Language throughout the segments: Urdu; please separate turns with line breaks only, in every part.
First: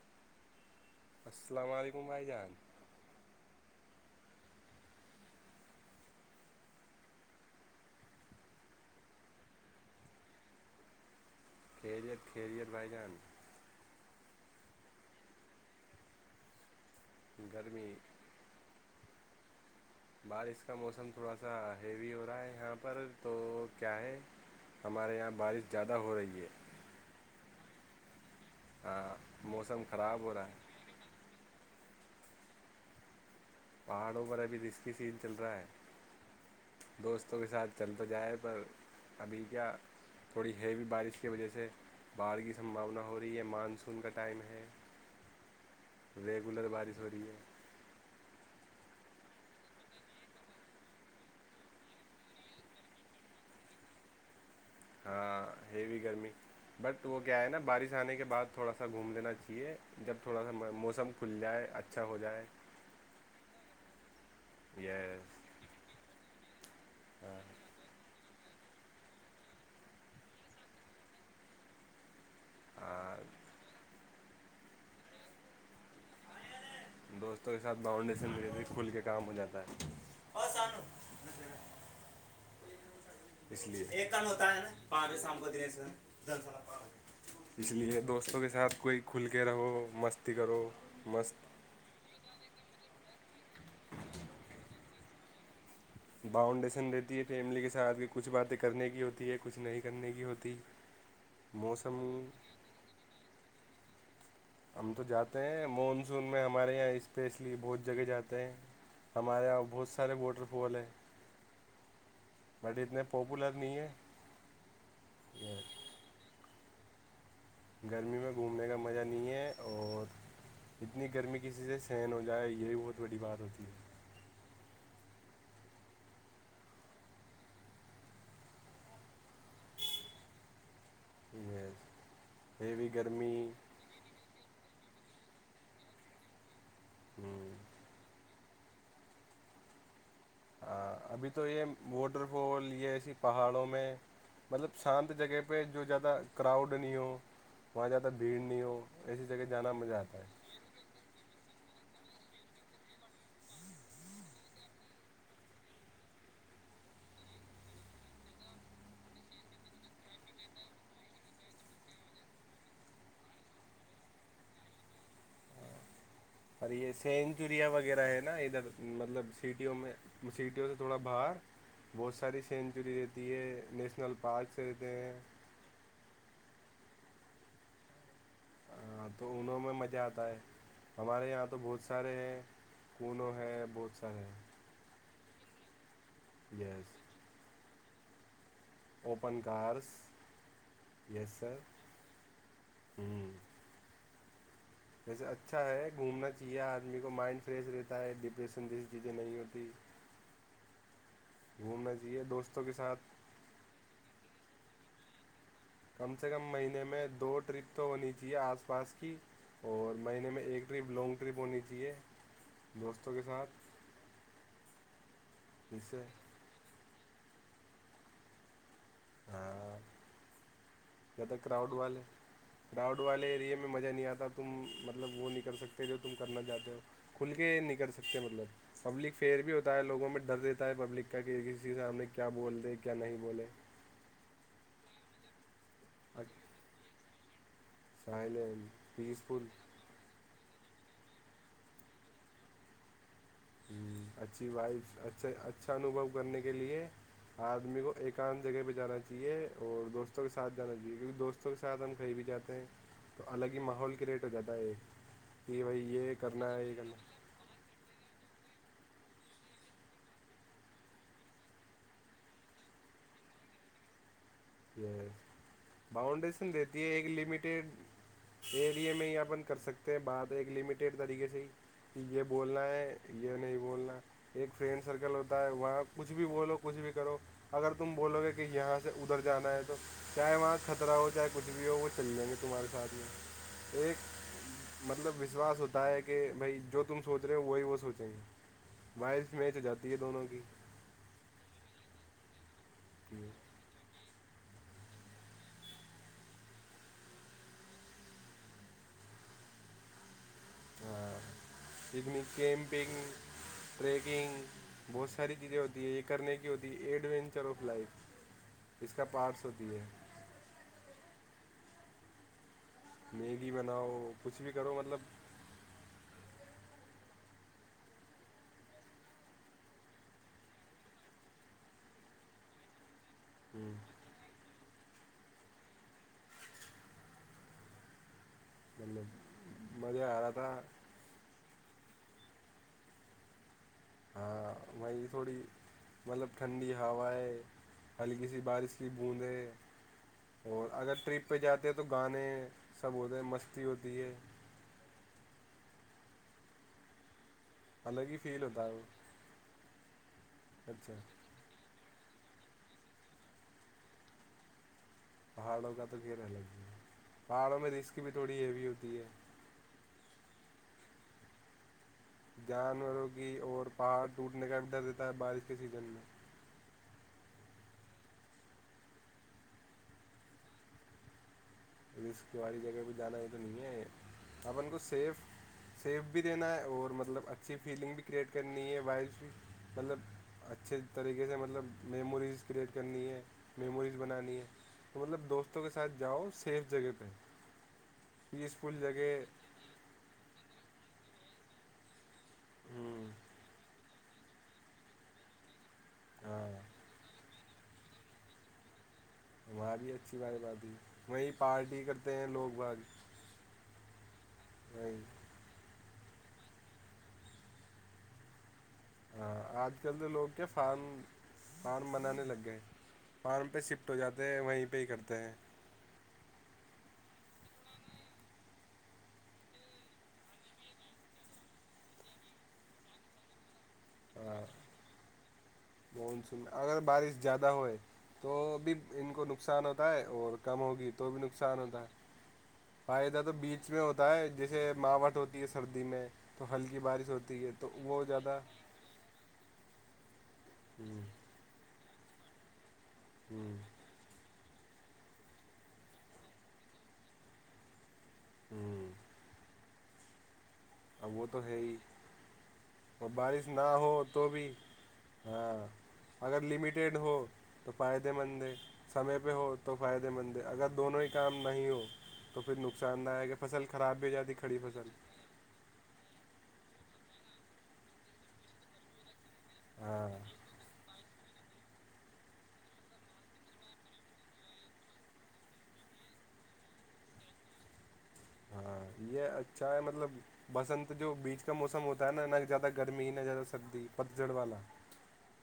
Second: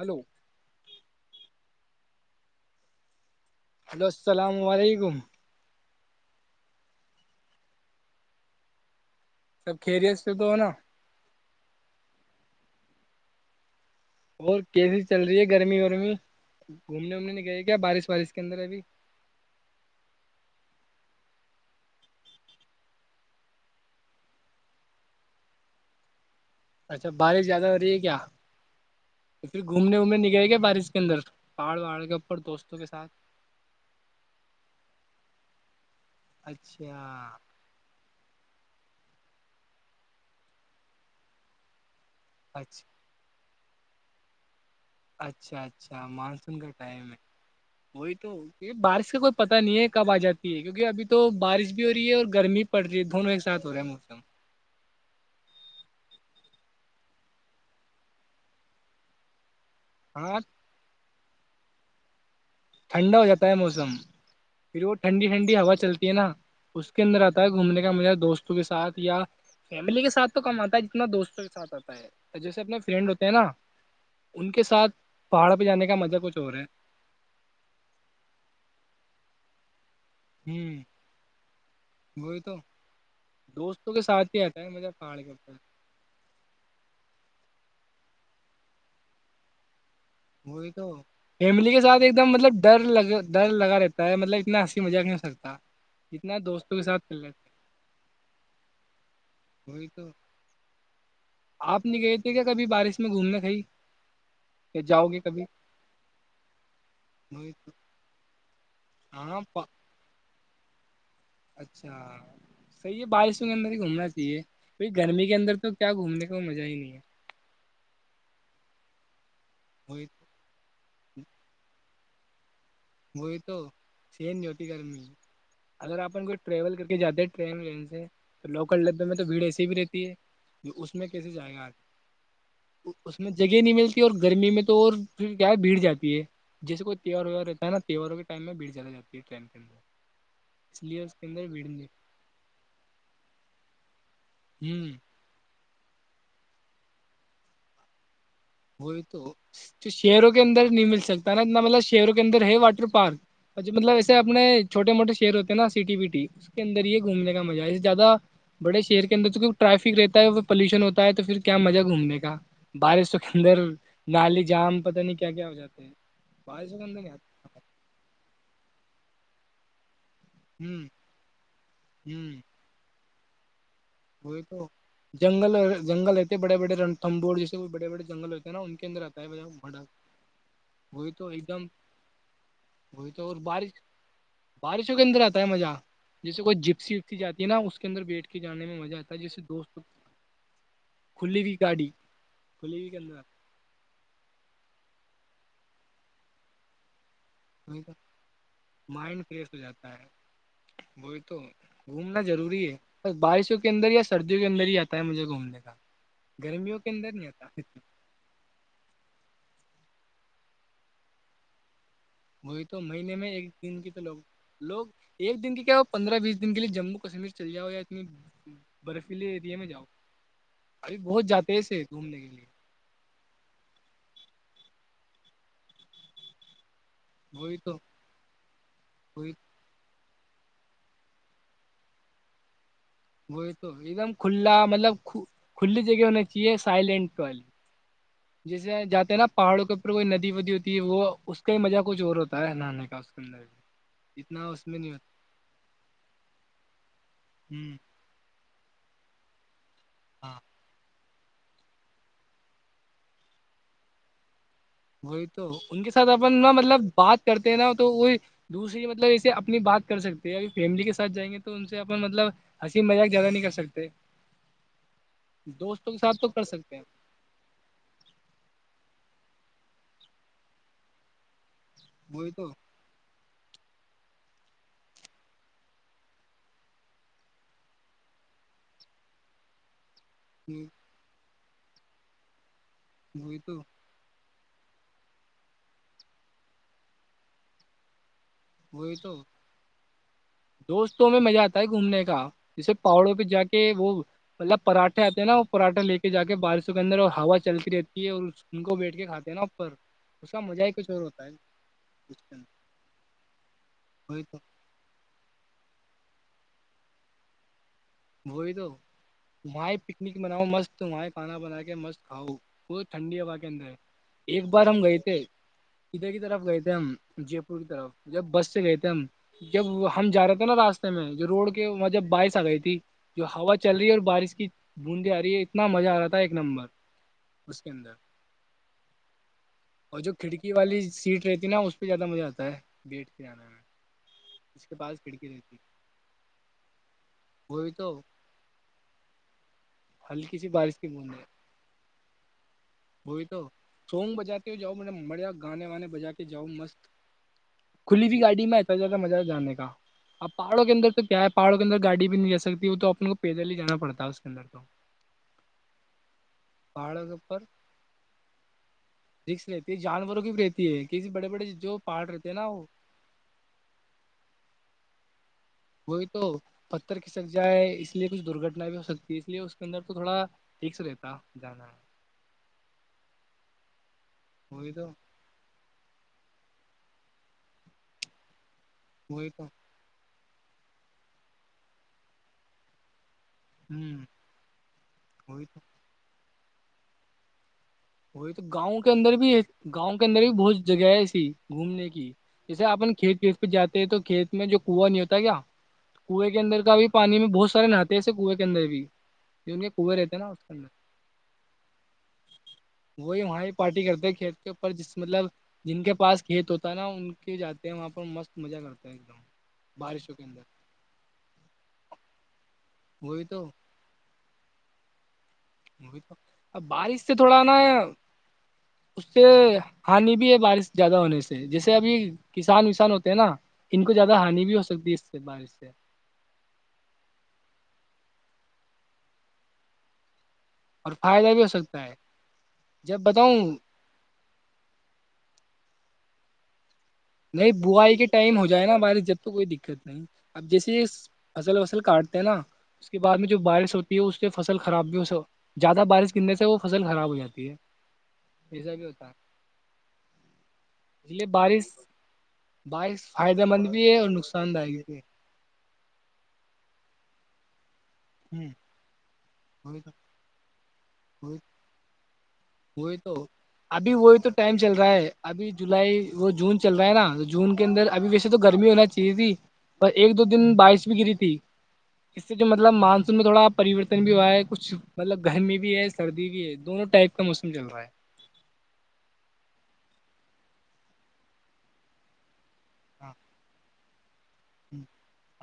ہلو
السلام علیک کمائی جان
ہلو سلام علیکم سب خریت سے تو ہو نا
خیریت خیریت بائی جان
اور کیزی چل رہی ہے گرمی ورمی گھومنے اومنے گئے کیا
گرمی
بارش وارش کے اندر ابھی
بارش کا موسم تھوڑا سا ہیوی ہو رہا ہے یہاں پر تو کیا ہے ہمارے یہاں بارش زیادہ ہو رہی ہے
اچھا بارش زیادہ ہو رہی ہے کیا
ہاں
تو پھر
موسم
گھومنے وومنے
خراب ہو
نکلے
رہا
گ
ہے
بارش کے اندر پہاڑ وہاڑ کےپڑ دوستوں کے ساتھ
پہاڑوں پر ابھی رسکی سین چل رہا ہے
اچھا
دوستوں کے ساتھ چل تو جائے پر ابھی کیا تھوڑی ہیوی بارش کی وجہ سے باڑ کی
اچھا
سمباونا ہو رہی ہے مان سون کا ٹائم ہے
اچھا اچھا مانسون
ریگولر
کا
بارش ہو
ٹائم ہے
رہی
وہی تو یہ بارش کا کوئی پتاہ نہیں ہے کب آ جاتی ہے کیونکہ ابھی تو بارش بھی ہو رہی ہے اور گرمی پڑ رہی ہے دونوں ایک ساتھ ہو رہا ہے موسم
ہاں ہیوی گرمی بٹ وہ کیا ہے نا بارش آنے کے بعد تھوڑا سا گھوم دینا چاہیے جب
ہاں
تھوڑا سا موسم کھل جائے اچھا ہو جائے
ٹھنڈا ہو جاتا ہے موسم پھر وہ
یہ
ٹھنڈی ٹھنڈی ہوا چلتی ہے نا اس کے اندر آتا ہے گھومنے کا میرا دوست دوست کے ساتھ یا فیملی کے ساتھ تو کم آتا ہے جتنا دوستوں کے ساتھ آتا ہے جیسے اپنے فرینڈ ہوتے ہیں نا ان کے ساتھ پہاڑ پہ جانے کا مزہ کچھ اور ہے
دوستوں کے ساتھ باؤنڈیشن م کھل کے کام ہو جاتا ہے اور
ہوں
سانو
وہئی تو
اس لیے
دوستوں کے
ایک کن
ساتھ ہی
ہوتا
آتا
ہے نا
مجھے
پا
پہاڑ کے
شام کو
اوپر
دینے سے اس لیے دوستوں کے ساتھ کوئی کھل کے رہو مستی کرو
وہی تو
مست
فیملی کے ساتھ ایک دم مطلب در لگ در لگا رہتا ہے مطلب اتنا ہنسی مزق نہیں ہو سکتا جتنا دوستوں کے
باؤنڈیشن
ساتھ کر
رہتی ہے
لیتے
فیملی کے ساتھ کہ کچھ باتیں کرنے کی ہوتی ہے کچھ نہیں
وہی تو
کرنے کی ہوتی
آپ نہیں گئے
موسم
تھے کیا کبھی بارش میں گھومنے کی
ہم تو جاتے ہیں مانسون میں ہمارے یہاں
وہی
اسپیشلی
تو
بہت جگہ جاتے ہیں
ہاں
ہمارے یہاں بہت سارے ووٹر بولے
اچھا صحی یہ بارشوں
پاپولر
کے اندر
نہیں
ہی
ہے
گھومنا چاہیے بئی گرمی کے اندر
یہ
تو کیا گھومنے کا مزہ ہی نہیں ہے
گرمی میں گھومنے کا مزہ نہیں ہے
وہی
اور اتنی گرمی کی چیزیں سے سین ہو جائے یہ بھی بہت بڑی
وہی
بات
تو
ہوتی
سین نہیں ہوتی گھر میں اگر آپن کوئی ٹریول کر کے جاتے ہیں ٹرین ون سے تو لوکل ڈبے میں تو بھیڑ ایسی بھی رہتی ہے اس میں کیسے
ہے
جائے گا آ
یس ہیوی
اس میں
گرمی
جگہ نہیں ملتی اور گرمی میں تو تو اور پھر کیا ہے بھیڑ جاتی ہے جیسے کوئی تیوار ویوار نا تہواروں کے ٹائم بھیڑ جاتی ہے ٹرین کے اندر اس
ہاں
لیے اس کے
ابھی
اندر
تو یہ
بھیڑ نہیں
واٹر فال یہ ایسی پہاڑوں میں مطلب
ہوں
شانت جگہ پہ جو جیادہ کراؤڈ نہیں ہو وہاں جیااتدہ
وہی تو
ہے
شہروں کے اندر نہیں مل سکتا نا اتنا مطلب شہروں کے اندر ہے واٹر پارک مطلب ایسے اپنے چھوٹے موٹے شہر ہوتے نا سٹی وٹی اس کے اندر یہ ہے گھومنے کا مزہ ہے زیادہ بڑے شہر کے اندر تو ٹریفک رہتا ہے پلیوشن ہوتا ہے تو پھر کیا مزہ گھومنے کا بارش و اندر نالی جام پتہ نہیں کیا کیا ہو جاتے ہیں
اور
بارشوں کے
یہ
اندر نہیں آتا
سینچوریا وغیرہ ہے نا ادھر مطلب سیٹییوں میں سیٹیوں سے
ہوں
تھوڑا باہر بہت ساری سینچریی دی
وہ تو جنگل جنگل ہے بڑے بڑے رنم بور جیسے بے بڑے جنگل ہوتا نا ان کے اندر
ہاں
آتا
تو
ہے
انہوں میں مزہ آتا ہے
وہ تو
ہمارے یہاں
ایک دم
بہت سارے ہیں
وہ
کونو
تو
ہے
بارش
بہت سارے ہیں
بارشوں کے اندر آتا ست ہے مزہ جیس کوئی
یس
جپسی وپسی جاتی ہےا اس اندر بٹ کی جان میں جاتا جیسے
اوپن
دوستوں
کارس یس
کھلی ہوئی
سر
گاڑی کھلی ہوئی کےدر
ہوں ویسے اچھا ہے گھومنا چاہیے آدمی کو مائنڈ فریش رہتا ہے ڈپریشن جیسی چیزیں
مائنڈ
نہیں
فریش ہو
ہوتی
جاتا ہے وہی تو گھومنا
چاہیے
ضروری
دوستوں کے
ہے
ساتھ
ب بارشوں کے اندر یا سردی کے اندر ہی آتا ہے مجھ گھومنے کا
کم سے کم
گرمیوں
مہینے
کے
میں
اندر نہیں
دو ٹرپ
آتا
تو ہونی چاہیے آس پاس کی اور مہینے میں ایک ٹرپ لانگ ٹرپ ہونی چاہیے
وہی تو
دوستوں
مہینے
کے
میں ایک
ساتھ
دن کی تو لوگ لوگ ایک دن کی کیا ہو
جس سے
پندرہ بیس دن کے لیے جم کو کشمیر چل جاؤ یا اتنی برفیلیے ایریا میں
ہاں
جاؤ ابھی بہت
زیادہ
جاتے ہیں
کراؤڈ
تھے
والے
گھومنے کے لیے
کراؤڈ والے ایریے میں مزہ نہیں آتا تم مطلب وہ نہیں کر سکتے جو تم کرنا چاہتے ہو کھل
وہی
کے نہیں
تو
کر سکتے مطلب پبلک
وہی
فیئر بھی ہوتا ہے لوگوں میں ڈر دیتا ہے پبلک کا کہ کسی سامنے کیا بول دے کیا نہیں
وہ
بولے
یہ تو ایک دم کھلا مطلب سھو کھلی جگہ ہونا چاہیے سائلینٹ کو جیسے
سائلینٹ
جاتے نا
پیسفل
پہاڑوں کے اوپر کوئی ندی ودی ہوتی وہ اس کا ہی مزہ کچھ اور ہوتا ہے نہانے کا اندر
ہ
اتنا
اچھی
اس میں نہیں
وائف
ہوتا
اچھا اچھا انوبو کرنے کے لیے
ہ
آدمی کو ایکانت جگہ پہ جانا چاہیے اور دوستوں کے
ہاں
سھ جانا چاہیے کیکہ دوست کے سادھن خری بھی جاتے ہیں تو الگ ہی ماحول کے ریٹ ہو جاتی
وہی تو ان کے ساتھ اپ نا
ہے یہ
مطلب
کرنا
بات کرتے ہیں نا تو وہی دوسری مطلب اسسے اپنی بات کر سکتے ہے ا فیملی کے ساتھ جائیں گے تو ان سے اپ مطلب ہنسی مذاق زیادہ نہیں کر سکتے دوستوں کے ساتھ تو کر
بؤنڈریشن
سکتے ہیں
دیتی ہے ایک لمٹیڈ ایریا میں ہین کر سکتے ہیں بات ایک لمیٹڈ طریقے سے ہی یہ
وہی تو
بولنا ہے یہ نہیں بولنا ایک فرینڈ سرکل ہوتا ہے وہاں کچھ بھی بولو کچھ بھی کرو اگر تم بولو گے کہ یہاں سے ا ادھر جانا ہے تو چاہے وہاں خطرہ ہو چاہے کچ بھی ہو وہ چلیں گے تمہارے ساری
وہی تو
ایک مطلب وشواس ہوتا ہے کہ بھائی جو تم سوچ رہے ہو وہی وہ سوچیں گے
وہی تو
وائس میچ ہو جاتی ہے دونوں کی
دوستوں میں مزہ آتا ہے گھومنے کا اچھا جیسے پہاڑوں پہ جا کے وہ مطلب پراٹھے آتے ہیں نا وہ پراٹھے لے کے جا کے بارشوں کے اندر ہوا چلتی رہتی ہے اور ان کو بیٹھ کے کھات ہیں نا اوپر اس کا مزہ ہی کچھ اور ہوتا ہے
پکنک کیمپنگ
وہی تو
ٹریکنگ بہت ساری چیزیں ہوتی یہ کرنے کی ہوتی ایڈوینچر آف لائف
وہی تو
اس کا پارٹس ہوتی
وہاں
ہے
پکنک مناؤ مست وہ کھانا بنا کے مست کھاؤ وہت ٹھنڈی ہوا کے
میگی
اندر ہے
بناؤ کچھ
ایک
بھی
بار
کرو
ہم گئے
مطلب
تھے ادھر کی طرف گئے تھے ہم جے پور کی طرف جب بس سے گئے تھے ہم جب ہم جا رہے تھے نا راستے میں روڈ کے وہاں جب بائس آ گئی تھی جو ہوا چل رہی ہے اور بارش کی بوندی آ رہی ہے اتنا مزہ آ رہا تھا ایک نمبر اس کے اندر
الل
اور جو کھڑکی والی سیٹ رہتی نا اس زیادہ مزہ آتا ہے بیٹھ کے جانے میں
ہاں
اس کے پاس
وہیں
کھڑکی
تھوڑی
رہتی
مطلب ٹھنڈی ہوا ہے
وہ بھی تو
ہلکی سی بارش کی بوند ہے
ہلکی سی بارش کی بند ہے
تو گانے سب ہوتے ہیں
وہئی تو
مستی ہوتی
سونگ
ہے
بجاتی ہو جؤ م نے مریا گانے وانے بجا کے جاؤ مست
الگ
کھلی
ہی
بھیئی
فیل
گاڑی میں
ہوتا ہے
اتنا
وہ
زیادہ مزہ جانے کا آ پہاڑ کے اندر
اچھا
تو کیا ہے پہاڑ کے انر گاڑی بھی نہیں جا سکتی وہ تو اپنے کو پیدل ہی جانا پڑتا ہے اس کے اندر تو
پہاڑوںو کا تو لگ
پہاڑوں کے اوپر
پہاڑوں میں رسک بھی تھوڑی ہیوی ہوتی ہے
رکس رہتی ہے جانوروں کی رتی ہے کسی بڑے بڑے جو پہاڑ رہتے ہیں نا وہ
جانوروں کی اور پہاڑ ٹوٹنے کا اندر ہے بارش کے سیزن میں
وہی تو ر کھسک جائے اس لیے کچھ درگٹنا بھی ہو سکتی ہے اس لیے اس کے اندر تو تھوڑا ٹھیک سے رہتا جانا ہے۔
رسق والی جگہ پہ جانا ہے تو نہیں ہے آپ
وہی
کو
تو
سف سف دینا ہے اور مطلب اچھی فیلنگ بھی کریئٹ کر نہیں ہے وائف
وہی تو
مطلب اچھے طریقے سے مطلب میموریز کریئٹ کرنی ہے میموریز
ہوں
بنانی ہے تو مطلب
وہی تو
دوستوں کے ساتھ جاؤ سیف جگہ پہ
وہی تو گاؤں
پیسفل
کے اندر
جگہ
بھی ہے گاؤں کے اندر بھی بہج جگہ ای سسی گھومنے کی جیسے اپن
ہوں
کھیت پیت پہ جاتے ہیں تو کھیت میں جو کنو نہیں ہوتا کیا کنویں کے
ہاں
اندر کا بھی پانی میں بہت سارے نہاتے سے کنویں کے اندر بھی جو ان کے
ہماری
کنویں رہتے
اچھی
ہیں نا
بائی
اس کے اندر
باتی وہی پارٹی کرتے ہیں لوگ بت
وہی وہاں ہی پارٹی کرتے کھیت کے اوپر جس
وہیں
مطلب جن کے پاس یہ تو ہوتا نا ان کے جاتے ہیں وہاں پر مست مزہ کرتے ہیں ایک دم
ہاں آج کل تو
بارشوں کے
لوگ
اندر
کیا فارم فارم بنانے لگ گئے
وہی
فارم
تو
پہ شفٹ ہو جاتا تے وہیں پہ ہی کرتے ہیں
تو ا بارش سے تھوڑا نا اس سے ہانی بھی ہے بارش زیادہ ہونے سے جیسے ابھی کسان وسان ہوتے ہیں نا ان کو زیادہ ہانی بھی ہو سکتی اس سے بارش سے
منس اگر بارش زیادہ ہوئے تو بھی ان کو نقصان ہوتا ہے اور کم ہوگی
اور
تو بھی
فائدہ ہو
نقصان
سکتا
ہوتا ہے
جب
فائدہ تو
بتاؤں
بیچ میں ہوتا ہے جیسے ماوٹ ہوتی ہے سردی میں تو ہلدی
نہیں بوائی کے ٹائم ہو جائے نا بارش جب تو کوئی دقت [unintelligible] اب جیسے
ہوں
فصل وصل کاٹتے نا اس کے بع میں جو
ہوں
بارش ہوتی ہے اس فصل خراب بھی ہو زیادہ بارش گرنے سے وہ فصل خراب ہو جاتی ہے پیزا بھی
ہوں
ہوتا
وہ تو ہے ہی
بائی
اور
فائدہ
بارش
مند
نہ
بھی ہے
ہو
اور
تو
نقصان دائک ہے بھی
ہاں اگر لمیٹیڈ ہو تو فائدے مند ہے سمے پہ ہو تو
ہے
فائدے مند ہے اگر دونوں ہی کام نہیں ہو تو پھر
وہی
نقصان دہ
تو
ہے کہ فصل
ابھی
خراب بھی ہو
وہی تو
جاتی
ٹائم
کھڑی
چل
فصل
رہا ہے ابھی جولائی وہ جون چل رہا ہے نا تو جون کے اندر ابھی ویسے تو گرمی ہونا چاہیے تھی
ہاں
ایک دو دن بارش بھی گری تھی اس سے جو مطلب مانسون میں تھوڑا پریورتن بھی ہوا ہے کچھ مطلب گرمی بھی ہے سردی بھی ہے دونوں ٹائپ کا موسم چل رہا ہے
ہاں یہ اچھا ہے مطلب بسنت جو بیچ کا موسم ہوتا ہے نا ن زیاہ گرمی
ہاں
نہ زیادہ سردی ڑ والا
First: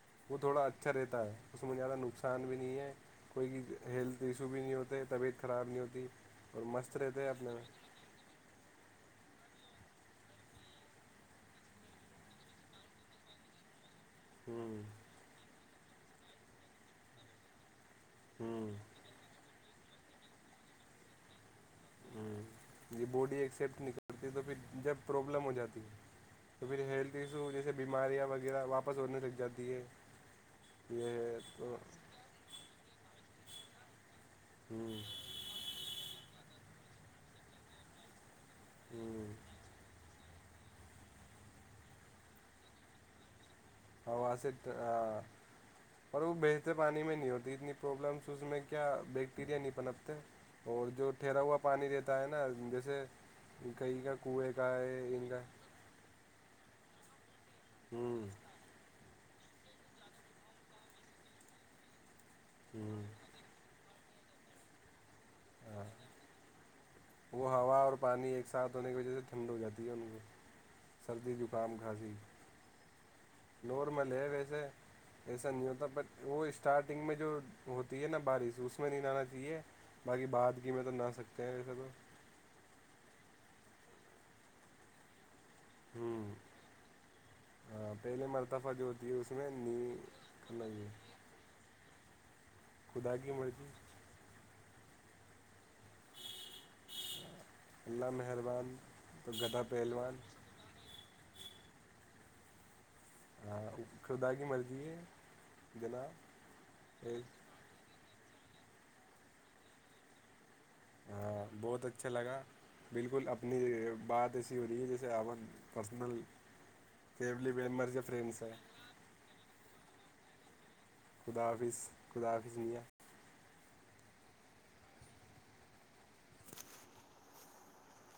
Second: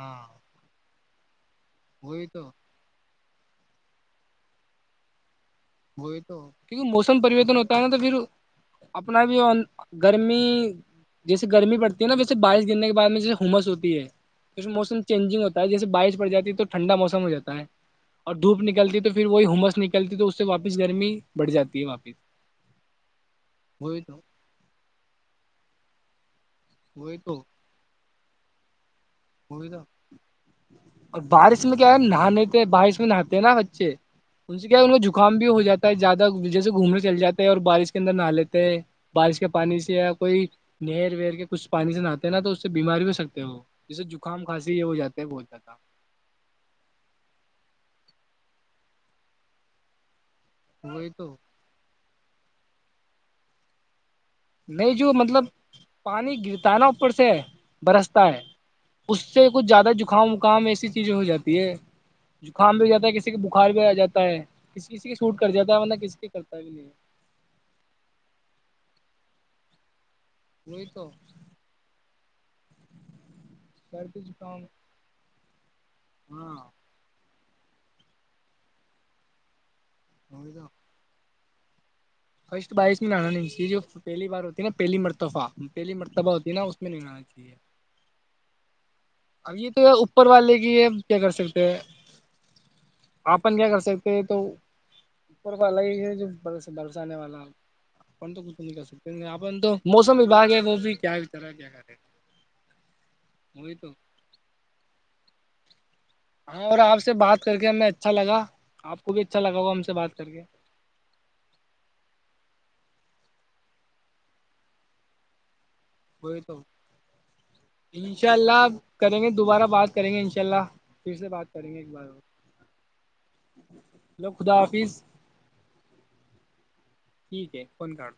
ہاں
وہ تھوڑا اچھا اچھا رہتا ہے اس میں زیادہ
وہی
نقصان
تو
بھی نہیں ہے کوئی ہیلتھ ایشو بھی نہیں ہوتا ہے طبیعت خراب نہیں ہوتی
وہی تو
اور
کیونکہ
مست
موسم
رہتے ہیں اپنے
پرریورتن
میں
ہوتا ہے نا تو پھر اپنا بھی گرمی جیسے گرمی پڑتی ہے نا ویسے بارش گننے کے بعد میں جیسے ہومس ہوتی ہے ج
ہوں
موسم چینجنگ ہوتا جیے بارش پڑ جاتی توٹھنڈا موسم ہو جا ہے اور دھوپ
ہوں
نکلتی تو پھر وہی ہممس نکل کلتی تو [unintelligible] سے واپس گرمی بڑھ جاتی ہے واپس
ہ یہ باڈی ایکسپٹ نہیں کرتی تو پھر جب پروابلم ہو جاتی تو پھر ہیلتھ ایشو جیے بیماریاںہ جاپ
تھا
یہ
اور
ہے
بارش میں
تو
کیا ہے نہانےتے بارش میں نہاتے ہیں نا بچے ان سے کیا ہے ان جکام بھی ہو جاتا ہے زیادہ وجہ سے گھومنے چل جاتے ہیں اور بارش کے اندر نہ لیتے بارش کے پانی سے کوئی نہر ور کے کچھ پانی سے نہتے نا تو اس سے بیمار بھی ہو سکتے ہیں وہ
ہاں سے پر وہ بیجتے پانی میں نہیں ہوتی اتنی پرابلمس اس میں کیا بیکٹیریا نہیں پنپتے اور
وہی
جو
تو
ٹھہرا ہوا پانی رہتا ہے نا جیسے کہیں کا کنویں کا
نہیں
ہے
جو
ان کا
مطلب پانی گرتا ہے نا پڑ سے برستا ہے اس سے کچھ زیادہ زکام وکام ایسی چیزیں ہو جاتی ہے زکام بھی جاتا ہے کسی کے بخار بھی آ جاتا ہے تا ہے کسی کسی کے سوٹ کر جاتا ہے
ہاں
ورنہ کسی کے کرتا بھی نہیں ہے
وہ ہوا اور پانی ایک ساتھ ہونے کی وجہ سے ٹھنڈ ہو جاتی ہے ان کو
وہی تو
سردی زکام کھاسیی نارمل
سردی
ہے
زکام
ویسے سیت بٹ وہ
ہاں
اسٹارٹنگ میں جو ہوتی ہے نا بارش اس میں نہیں لنا چاہیے باقی بع کی میں تو نہ سکتا کہ سب
فرسٹ بائیس میں نانا نہیں اس کی جو پہلی بار ہوتی ہے نا پہلی مرتفہ پہلی
ہوں
مرتبہ ہوتی نا اس میں نہیں رہنا چاہیے
سفہ جو ہے اس میں
اب یہ تو ہے
نہیں
اوپر والے
کرنا
کی
چاہیے
کیا کر سکتے ہیں
خدا کی
آن
مرضی
کیا کر سکتے ہیں تو پر پا لگ ہے جو برسانے والا
اللہ
اپن تو کچھ نہیں
مہربان
کر سکتے اپن
گدا
تو
پہلوان
موسم وباگ ہے وہ بھی کیا طرح کیا کرے وہئی تو
شدا کی مرضی ہے جناب
ہاں اور آپ سے بات
ایک
کر کے ہم اچھا لگا آپ کو بھی اچھا لگا ہوا ہم سے بات کر کے
ہاں بہت اچھا لگا بالکل اپنی بات ایسی ہو رہی ہے جیسے آون
وہی تو
ممبرس یا
انشاء
فرینڈس ہیں
اللہ کریں گے دوبارہ بات کریں گے ان شاء اللہ پھر سے
خدا
بات کریں
حافظ خدافظ میا
ہیلو خدا آفس ٹھیک ہے فن کا